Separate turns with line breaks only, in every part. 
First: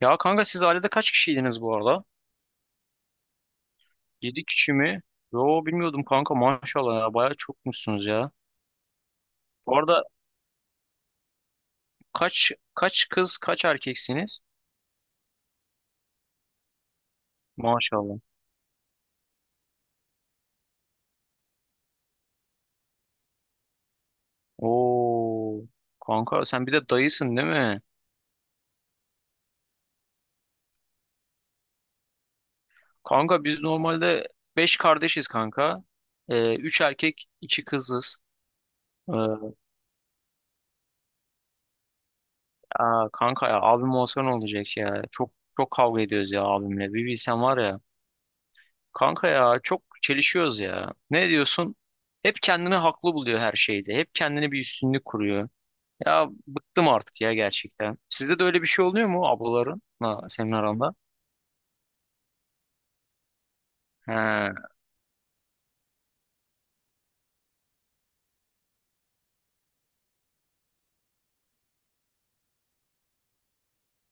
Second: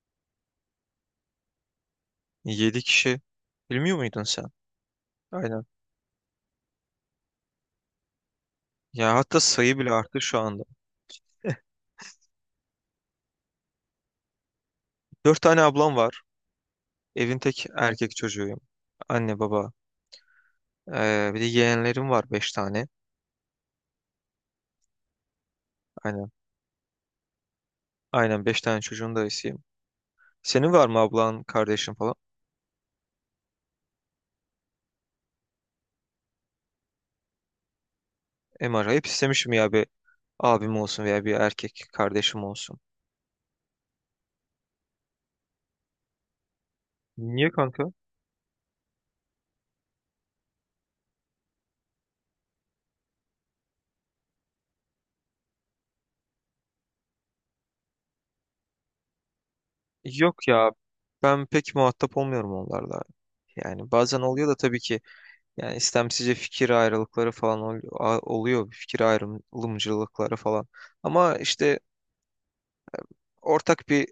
Ya kanka siz ailede kaç kişiydiniz bu arada?
7 kişi. Bilmiyor muydun sen?
7 kişi mi?
Aynen.
Yo bilmiyordum kanka maşallah ya bayağı çokmuşsunuz ya.
Ya hatta
Bu
sayı bile
arada
arttı şu anda.
kaç kız kaç erkeksiniz?
Dört tane ablam var. Evin tek erkek
Maşallah.
çocuğuyum. Anne baba. Bir de yeğenlerim var, beş tane.
Oo,
Aynen.
kanka sen bir de dayısın değil mi?
Aynen, beş tane çocuğun dayısıyım. Senin var mı ablan, kardeşin falan?
Kanka biz normalde 5 kardeşiz kanka. 3 erkek 2 kızız.
Acayip
Ee,
istemişim ya bir abim olsun veya bir erkek kardeşim olsun.
aa, kanka ya abim olsa ne olacak ya? Çok çok kavga ediyoruz ya abimle. Bir bilsen
Niye
var ya.
kanka?
Kanka ya çok çelişiyoruz ya. Ne diyorsun? Hep kendini haklı buluyor her şeyde. Hep kendini bir üstünlük kuruyor. Ya bıktım artık ya gerçekten. Sizde de öyle bir şey oluyor mu ablaların? Ha,
Yok
senin
ya.
aranda.
Ben pek muhatap olmuyorum onlarla. Yani bazen oluyor
He,
da tabii ki. Yani istemsizce fikir ayrılıkları falan oluyor. Fikir ayrılımcılıkları falan. Ama işte ortak bir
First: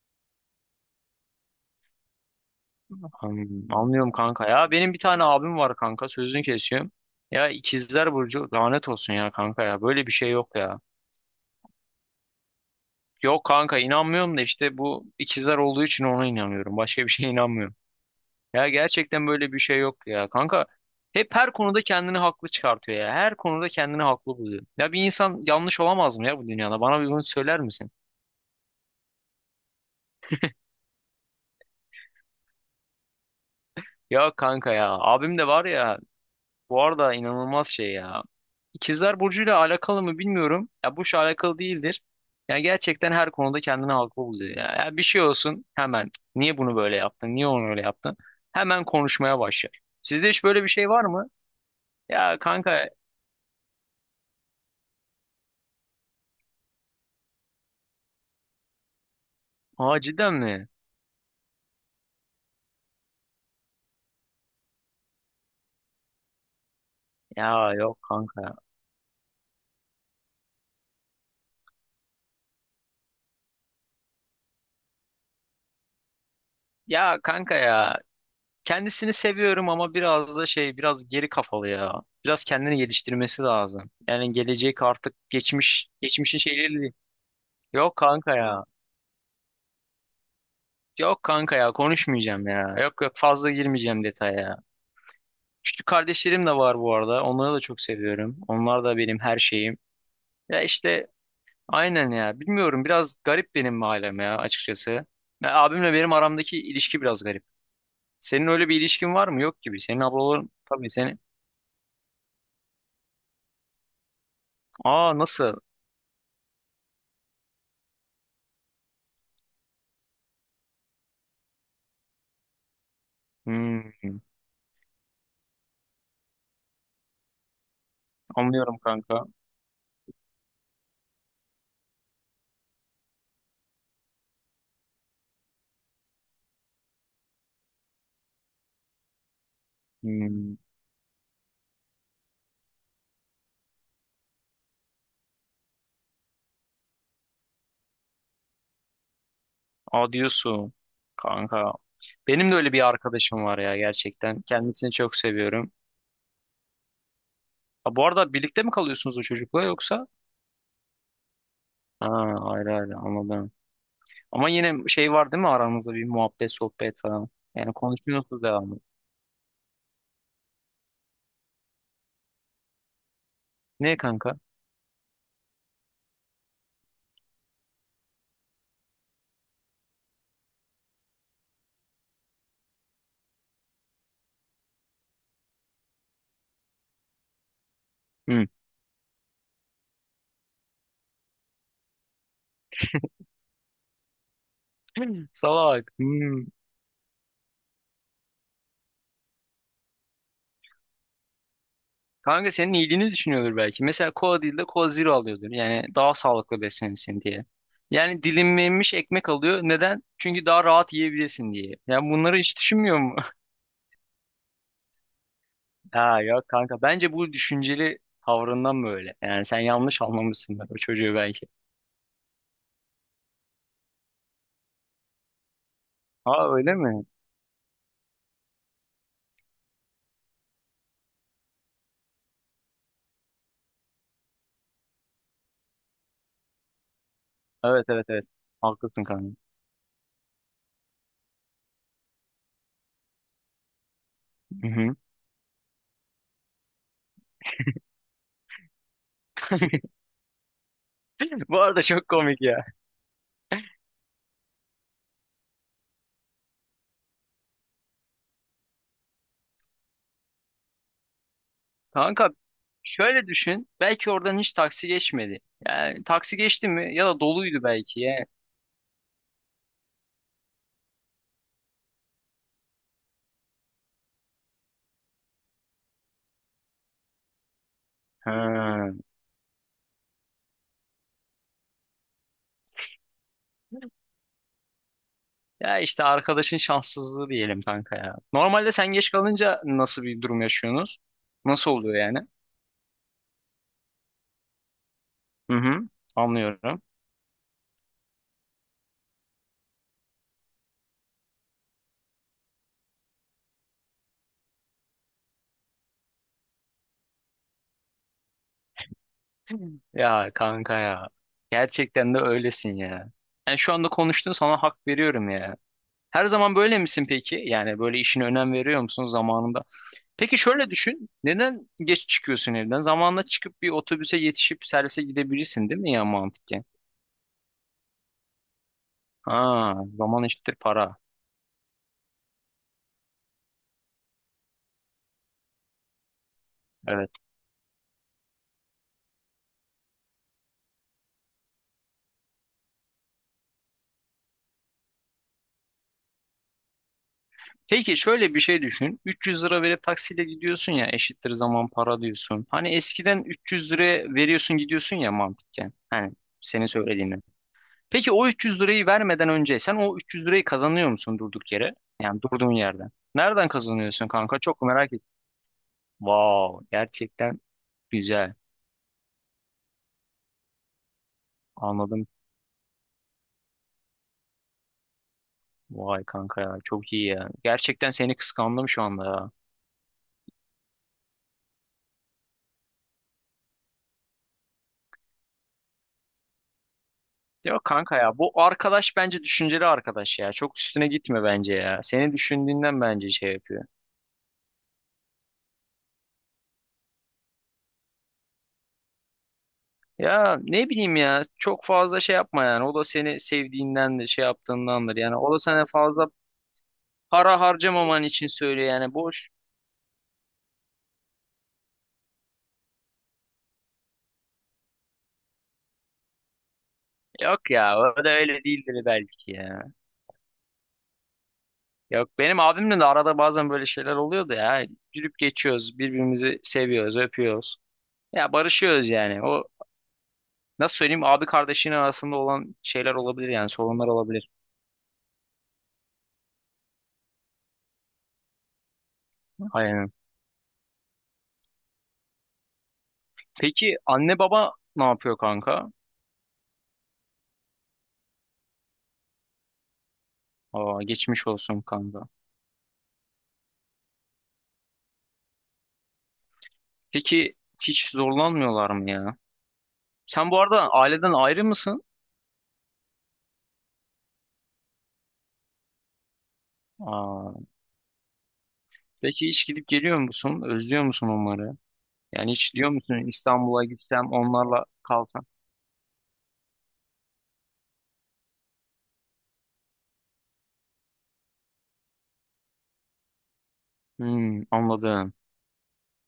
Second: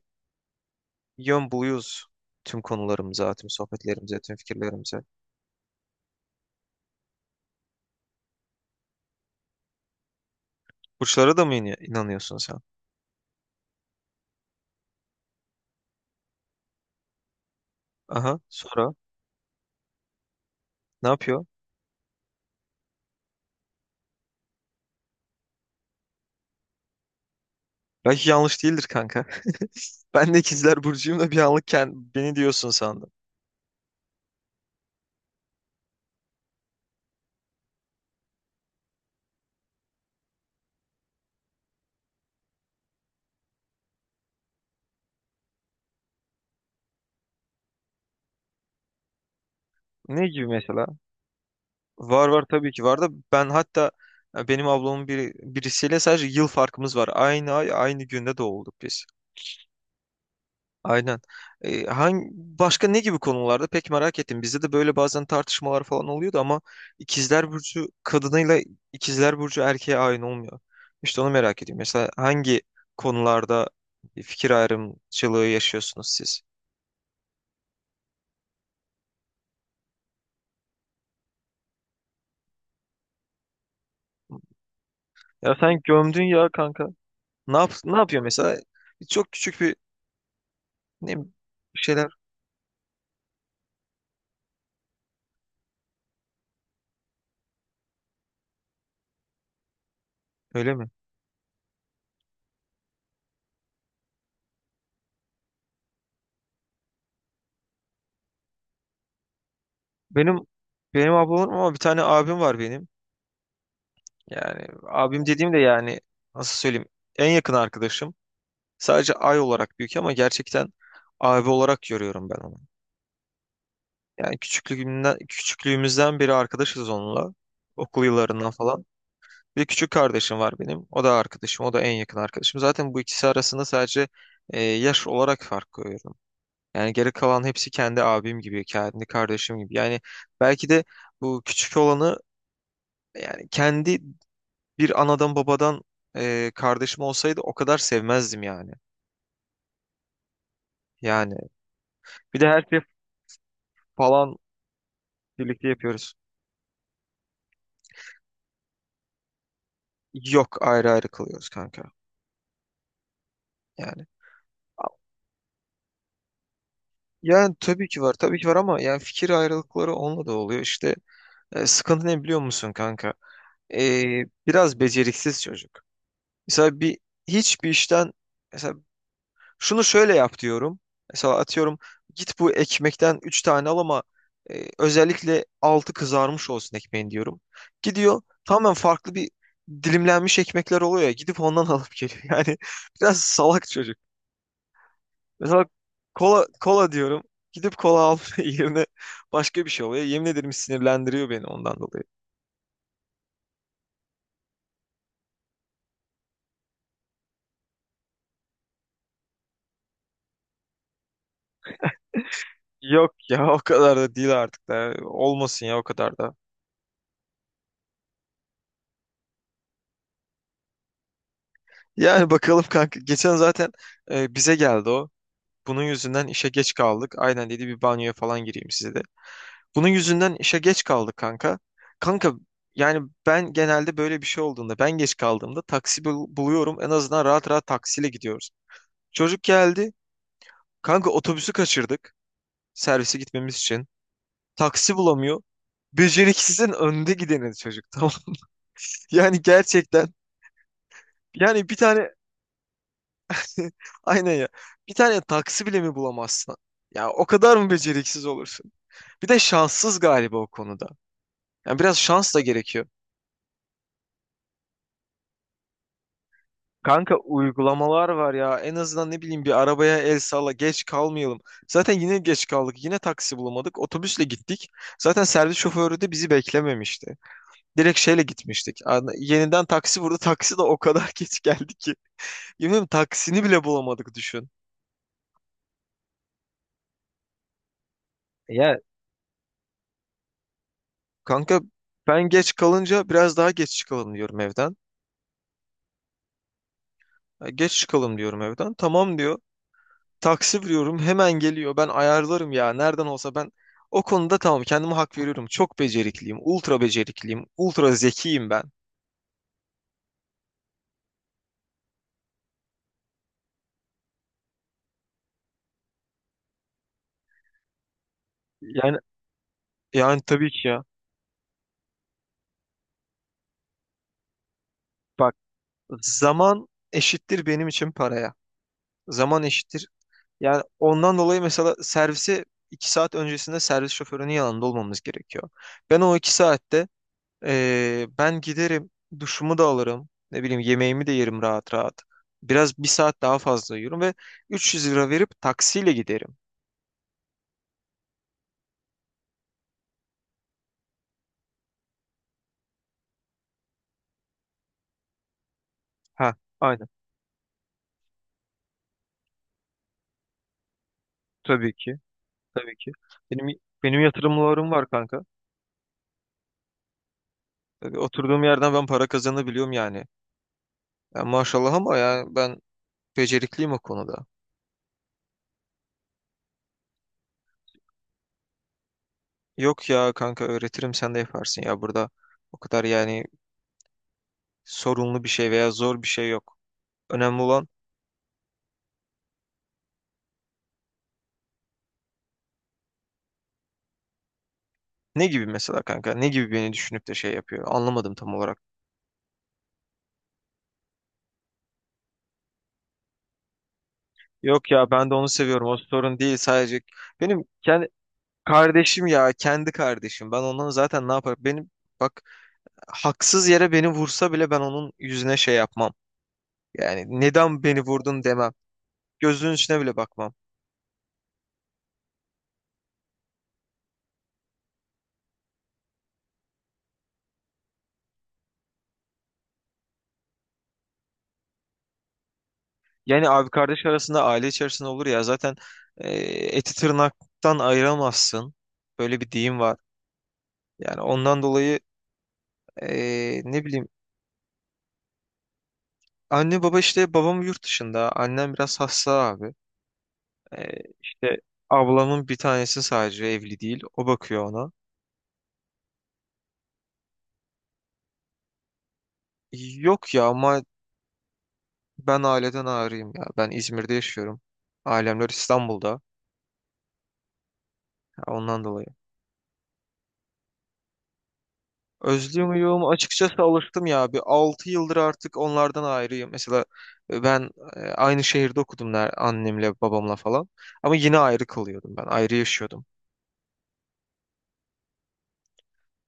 yön buluyoruz tüm konularımıza, tüm
anlıyorum
sohbetlerimize, tüm
kanka ya. Benim bir
fikirlerimize.
tane abim var kanka. Sözünü kesiyorum. Ya ikizler burcu lanet olsun ya kanka ya. Böyle bir şey yok ya.
Burçlara da mı inanıyorsun sen?
Yok kanka, inanmıyorum da işte bu ikizler olduğu için ona inanıyorum. Başka bir şeye inanmıyorum.
Aha,
Ya
sonra
gerçekten böyle bir şey yok ya. Kanka
ne
hep
yapıyor?
her konuda kendini haklı çıkartıyor ya. Her konuda kendini haklı buluyor. Ya bir insan yanlış olamaz mı ya bu dünyada? Bana bir bunu söyler misin?
Belki yanlış değildir kanka. Ben de ikizler burcuyum da bir anlık beni diyorsun sandım.
Ya kanka ya. Abim de var ya. Bu arada inanılmaz şey ya. İkizler Burcu'yla alakalı mı bilmiyorum. Ya bu şey alakalı değildir. Ya gerçekten her konuda kendini haklı buluyor ya. Ya bir şey olsun hemen. "Cık, niye bunu böyle yaptın? Niye onu öyle yaptın? Hemen konuşmaya başlar.
Ne
Sizde hiç
gibi
böyle bir
mesela?
şey var mı?
Var,
Ya
var tabii ki
kanka.
var da ben hatta, benim ablamın biri, birisiyle sadece yıl farkımız var. Aynı ay aynı günde doğulduk biz.
Aa, cidden mi?
Aynen. Hangi başka ne gibi konularda pek merak ettim. Bizde de böyle bazen tartışmalar falan oluyordu ama ikizler
Ya
burcu
yok kanka.
kadınıyla ikizler burcu erkeğe aynı olmuyor. İşte onu merak ediyorum. Mesela hangi konularda fikir ayrımcılığı yaşıyorsunuz siz?
Ya kanka ya, kendisini seviyorum ama biraz da şey, biraz geri kafalı ya. Biraz kendini geliştirmesi lazım. Yani gelecek artık,
Ya sen
geçmiş
gömdün
geçmişin
ya
şeyleri
kanka.
değil. Yok
Ne yapıyor
kanka
mesela?
ya.
Çok küçük bir, ne
Yok
bileyim,
kanka ya,
şeyler.
konuşmayacağım ya. Yok yok, fazla girmeyeceğim detaya. Küçük kardeşlerim de var bu arada. Onları da çok seviyorum. Onlar da benim her şeyim. Ya
Öyle mi?
işte aynen ya. Bilmiyorum, biraz garip benim ailem ya açıkçası. Ya abimle benim aramdaki ilişki biraz garip. Senin öyle bir ilişkin var mı? Yok gibi. Senin
Benim
ablaların tabii
benim
senin.
ablam ama bir tane abim var benim. Yani
Aa,
abim dediğim
nasıl?
de, yani, nasıl söyleyeyim? En yakın arkadaşım. Sadece ay olarak büyük ama gerçekten abi olarak görüyorum ben onu.
Hmm,
Yani küçüklüğümden, küçüklüğümüzden beri arkadaşız onunla. Okul yıllarından
anlıyorum
falan.
kanka.
Bir küçük kardeşim var benim. O da arkadaşım. O da en yakın arkadaşım. Zaten bu ikisi arasında sadece yaş olarak fark koyuyorum. Yani geri kalan hepsi kendi abim gibi, kendi kardeşim gibi. Yani
Hmm,
belki de bu küçük olanı, yani kendi bir anadan babadan kardeşim olsaydı o kadar sevmezdim yani.
aa, diyorsun
Yani
kanka.
bir de
Benim de
her
öyle
şey
bir arkadaşım var ya
falan
gerçekten. Kendisini çok
birlikte
seviyorum.
yapıyoruz.
Ha, bu arada birlikte mi kalıyorsunuz o çocukla yoksa?
Yok, ayrı ayrı kılıyoruz kanka.
Ha, ayrı ayrı, anladım.
Yani
Ama yine şey var değil mi aranızda, bir muhabbet sohbet falan.
yani
Yani
tabii ki var, tabii
konuşuyorsunuz
ki var ama
devamlı.
yani fikir ayrılıkları onunla da oluyor. İşte, sıkıntı ne biliyor musun kanka?
Ne kanka?
Biraz beceriksiz çocuk. Mesela hiçbir işten, mesela şunu şöyle yap diyorum. Mesela atıyorum git bu ekmekten 3 tane al ama özellikle altı kızarmış olsun ekmeğin diyorum. Gidiyor,
Hmm.
tamamen farklı bir dilimlenmiş ekmekler oluyor ya, gidip ondan alıp geliyor. Yani biraz salak çocuk. Mesela
Salak.
kola,
Hmm.
kola diyorum. Gidip kola alma yerine başka bir şey oluyor. Yemin ederim sinirlendiriyor beni ondan dolayı.
Kanka senin iyiliğini düşünüyordur belki. Mesela kola değil de kola zero alıyordur. Yani daha sağlıklı beslenirsin diye. Yani dilimlenmiş ekmek alıyor. Neden? Çünkü daha rahat yiyebilirsin diye. Yani bunları hiç düşünmüyor
Yok
mu?
ya, o kadar da değil artık da. Olmasın ya, o kadar
Ha
da.
yok kanka. Bence bu düşünceli tavrından böyle. Yani sen yanlış anlamışsın o çocuğu belki.
Yani bakalım kanka. Geçen zaten bize geldi o. Bunun yüzünden
Ha,
işe geç
öyle mi?
kaldık. Aynen dedi, bir banyoya falan gireyim size de. Bunun yüzünden işe geç kaldık kanka. Kanka, yani ben genelde böyle bir şey olduğunda, ben geç kaldığımda taksi buluyorum. En azından rahat rahat
Evet evet
taksiyle
evet.
gidiyoruz.
Haklısın kanka.
Çocuk geldi. Kanka, otobüsü kaçırdık, servise gitmemiz için.
Hı
Taksi
hı.
bulamıyor. Beceriksizin önde gideni çocuk, tamam. Yani gerçekten,
Bu
yani bir
arada çok
tane...
komik ya.
aynen ya. Bir tane taksi bile mi bulamazsın? Ya o kadar mı beceriksiz olursun? Bir de şanssız galiba o konuda. Yani biraz
Kanka
şans da gerekiyor.
şöyle düşün. Belki oradan hiç taksi geçmedi. Yani taksi geçti mi ya
Kanka,
da doluydu belki
uygulamalar
ya.
var ya. En azından ne bileyim, bir arabaya el salla, geç kalmayalım. Zaten yine geç kaldık. Yine taksi bulamadık. Otobüsle gittik. Zaten servis şoförü de bizi beklememişti. Direkt şeyle gitmiştik.
Ha.
Yeniden taksi vurdu. Taksi de o kadar geç geldi ki. Yemin ederim taksini bile bulamadık, düşün.
Ya işte arkadaşın şanssızlığı diyelim kanka ya. Normalde
Ya,
sen geç kalınca nasıl bir durum yaşıyorsunuz?
kanka,
Nasıl oluyor yani?
ben geç kalınca biraz daha geç çıkalım diyorum evden.
Hı hı. Anlıyorum.
Ya, geç çıkalım diyorum evden. Tamam diyor. Taksi vuruyorum, hemen geliyor. Ben ayarlarım ya, nereden olsa ben o konuda tamam, kendime hak veriyorum. Çok becerikliyim. Ultra becerikliyim. Ultra zekiyim ben.
Ya kanka ya. Gerçekten de öylesin ya. Yani şu anda konuştuğun, sana hak veriyorum ya. Her zaman böyle misin peki? Yani böyle işine önem veriyor
yani
musun zamanında?
Yani
Peki
tabii ki
şöyle
ya.
düşün. Neden geç çıkıyorsun evden? Zamanla çıkıp bir otobüse yetişip servise
Bak,
gidebilirsin değil mi ya mantıken?
zaman eşittir benim için paraya. Zaman
Ha,
eşittir
zaman eşittir
Yani
para.
ondan dolayı mesela, servise 2 saat öncesinde servis şoförünün yanında olmamız gerekiyor. Ben o 2 saatte,
Evet.
ben giderim, duşumu da alırım, ne bileyim yemeğimi de yerim rahat rahat. Biraz bir saat daha fazla yiyorum ve 300 lira verip taksiyle giderim.
Peki şöyle bir şey düşün. 300 lira verip taksiyle gidiyorsun ya, eşittir zaman para diyorsun. Hani eskiden 300 lira veriyorsun gidiyorsun ya mantıken. Hani
Ha,
senin
aynen.
söylediğinden. Peki o 300 lirayı vermeden önce sen o 300 lirayı kazanıyor musun durduk
Tabii
yere?
ki,
Yani durduğun
tabii
yerden.
ki.
Nereden
Benim benim
kazanıyorsun kanka? Çok
yatırımlarım var
merak ettim.
kanka.
Wow, gerçekten
Tabii
güzel.
oturduğum yerden ben para kazanabiliyorum yani. Ya maşallah ama
Anladım.
ya, ben becerikliyim o konuda.
Vay kanka ya, çok iyi ya. Gerçekten seni kıskandım şu anda ya.
Yok ya kanka, öğretirim sen de yaparsın ya burada. O kadar yani sorunlu bir şey veya zor bir şey yok. Önemli
Yok
olan...
kanka ya, bu arkadaş bence düşünceli arkadaş ya. Çok üstüne gitme bence ya. Seni düşündüğünden bence şey yapıyor.
Ne gibi mesela kanka? Ne gibi beni düşünüp de şey yapıyor? Anlamadım tam olarak.
Ya ne bileyim ya, çok fazla şey yapma yani. O da seni sevdiğinden de şey
Yok ya,
yaptığındandır.
ben de
Yani
onu
o da sana
seviyorum. O
fazla
sorun değil sadece.
para
Benim kendi
harcamaman için söylüyor yani.
kardeşim
Boş.
ya, kendi kardeşim. Ben ondan zaten ne yaparım? Benim, bak, haksız yere beni vursa bile ben onun yüzüne şey yapmam. Yani
Yok
neden
ya,
beni
o da
vurdun
öyle
demem.
değildir belki
Gözünün
ya.
içine bile bakmam.
Yok, benim abimle de arada bazen böyle şeyler oluyordu ya. Gülüp geçiyoruz, birbirimizi seviyoruz, öpüyoruz. Ya barışıyoruz yani. O, nasıl söyleyeyim, abi kardeşinin arasında olan şeyler
Yani
olabilir yani,
abi kardeş
sorunlar
arasında,
olabilir.
aile içerisinde olur ya zaten, e, eti tırnaktan ayıramazsın. Böyle bir deyim var.
Aynen.
Yani ondan dolayı... Ne
Peki
bileyim,
anne baba ne yapıyor kanka?
anne baba işte, babam yurt dışında, annem biraz hasta abi,
Aa, geçmiş
işte
olsun kanka.
ablamın bir tanesi sadece evli değil, o bakıyor ona.
Peki hiç zorlanmıyorlar mı ya?
Yok ya
Sen bu
ama,
arada aileden ayrı mısın?
ben aileden ayrıyım ya, ben İzmir'de yaşıyorum, ailemler İstanbul'da,
Aa,
ya ondan dolayı...
peki hiç gidip geliyor musun? Özlüyor musun onları? Yani
Özlüyor
hiç diyor
muyum?
musun,
Açıkçası
İstanbul'a
alıştım
gitsem
ya, bir
onlarla
6 yıldır
kalsam?
artık onlardan ayrıyım mesela. Ben aynı şehirde okudum annemle babamla falan, ama yine ayrı kalıyordum, ben ayrı yaşıyordum,
Hmm, anladım.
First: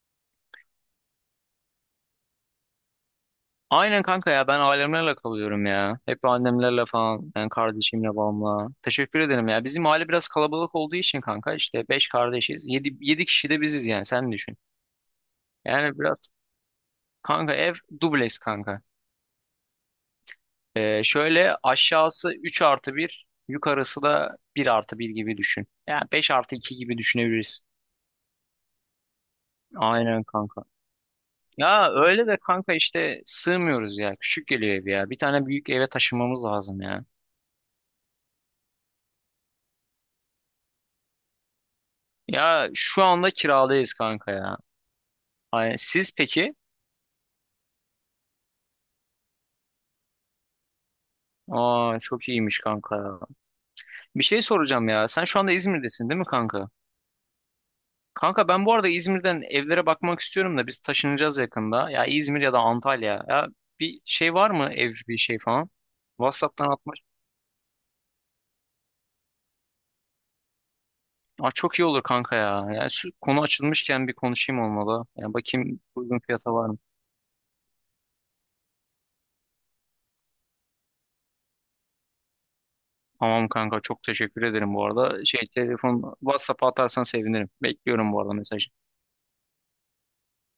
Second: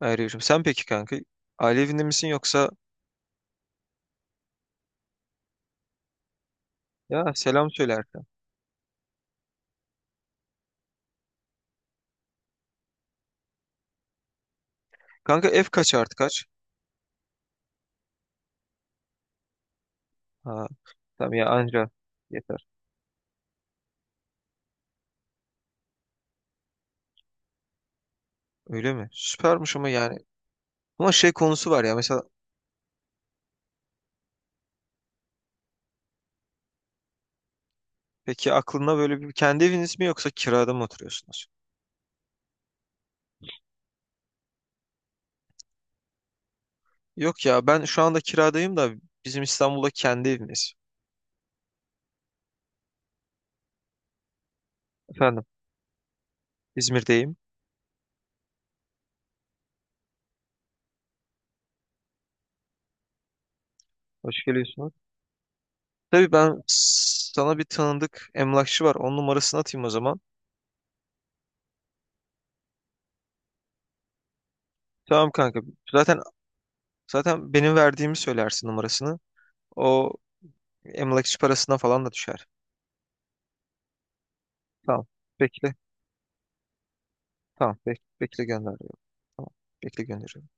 ayrı yaşıyordum. Sen peki kanka, aile evinde misin yoksa...
Aynen kanka ya, ben ailemlerle kalıyorum ya. Hep annemlerle
Ya
falan, yani
selam söyle
kardeşimle
Erkan.
babamla. Teşekkür ederim ya. Bizim aile biraz kalabalık olduğu için kanka, işte 5 kardeşiz. Yedi kişi de biziz, yani sen düşün.
Kanka F kaç
Yani
artı
biraz.
kaç?
Kanka ev dubleks kanka.
Ha tamam ya,
Şöyle
anca
aşağısı
yeter.
3 artı bir, yukarısı da bir artı bir gibi düşün. Yani 5 artı 2 gibi düşünebiliriz.
Öyle mi? Süpermiş ama yani.
Aynen kanka.
Ama şey konusu var
Ya
ya mesela...
öyle de kanka, işte sığmıyoruz ya. Küçük geliyor ev ya. Bir tane büyük eve taşınmamız lazım ya.
Peki aklında böyle bir kendi eviniz mi yoksa kirada mı oturuyorsunuz?
Ya şu anda kiradayız kanka ya. Ay, siz peki?
Yok ya, ben şu anda kiradayım da bizim İstanbul'da kendi evimiz.
Aa, çok iyiymiş kanka ya. Bir şey soracağım ya. Sen şu
Efendim?
anda İzmir'desin değil mi kanka?
İzmir'deyim.
Kanka ben bu arada İzmir'den evlere bakmak istiyorum da, biz taşınacağız yakında. Ya İzmir ya da Antalya. Ya bir şey
Hoş
var mı
geliyorsunuz.
ev, bir şey falan?
Tabii, ben
WhatsApp'tan atma.
sana bir tanıdık emlakçı var. Onun numarasını atayım o zaman.
Aa, çok iyi olur kanka ya. Yani şu konu açılmışken bir konuşayım olmalı.
Tamam
Yani
kanka.
bakayım
Zaten
uygun fiyata var mı?
zaten benim verdiğimi söylersin numarasını. O emlakçı parasına falan da düşer.
Tamam kanka, çok teşekkür ederim bu
Tamam.
arada. Şey,
Bekle.
telefon WhatsApp'a atarsan sevinirim.
Tamam, bek
Bekliyorum bu arada
bekle
mesajını.
gönderiyorum. Tamam, bekle gönderiyorum.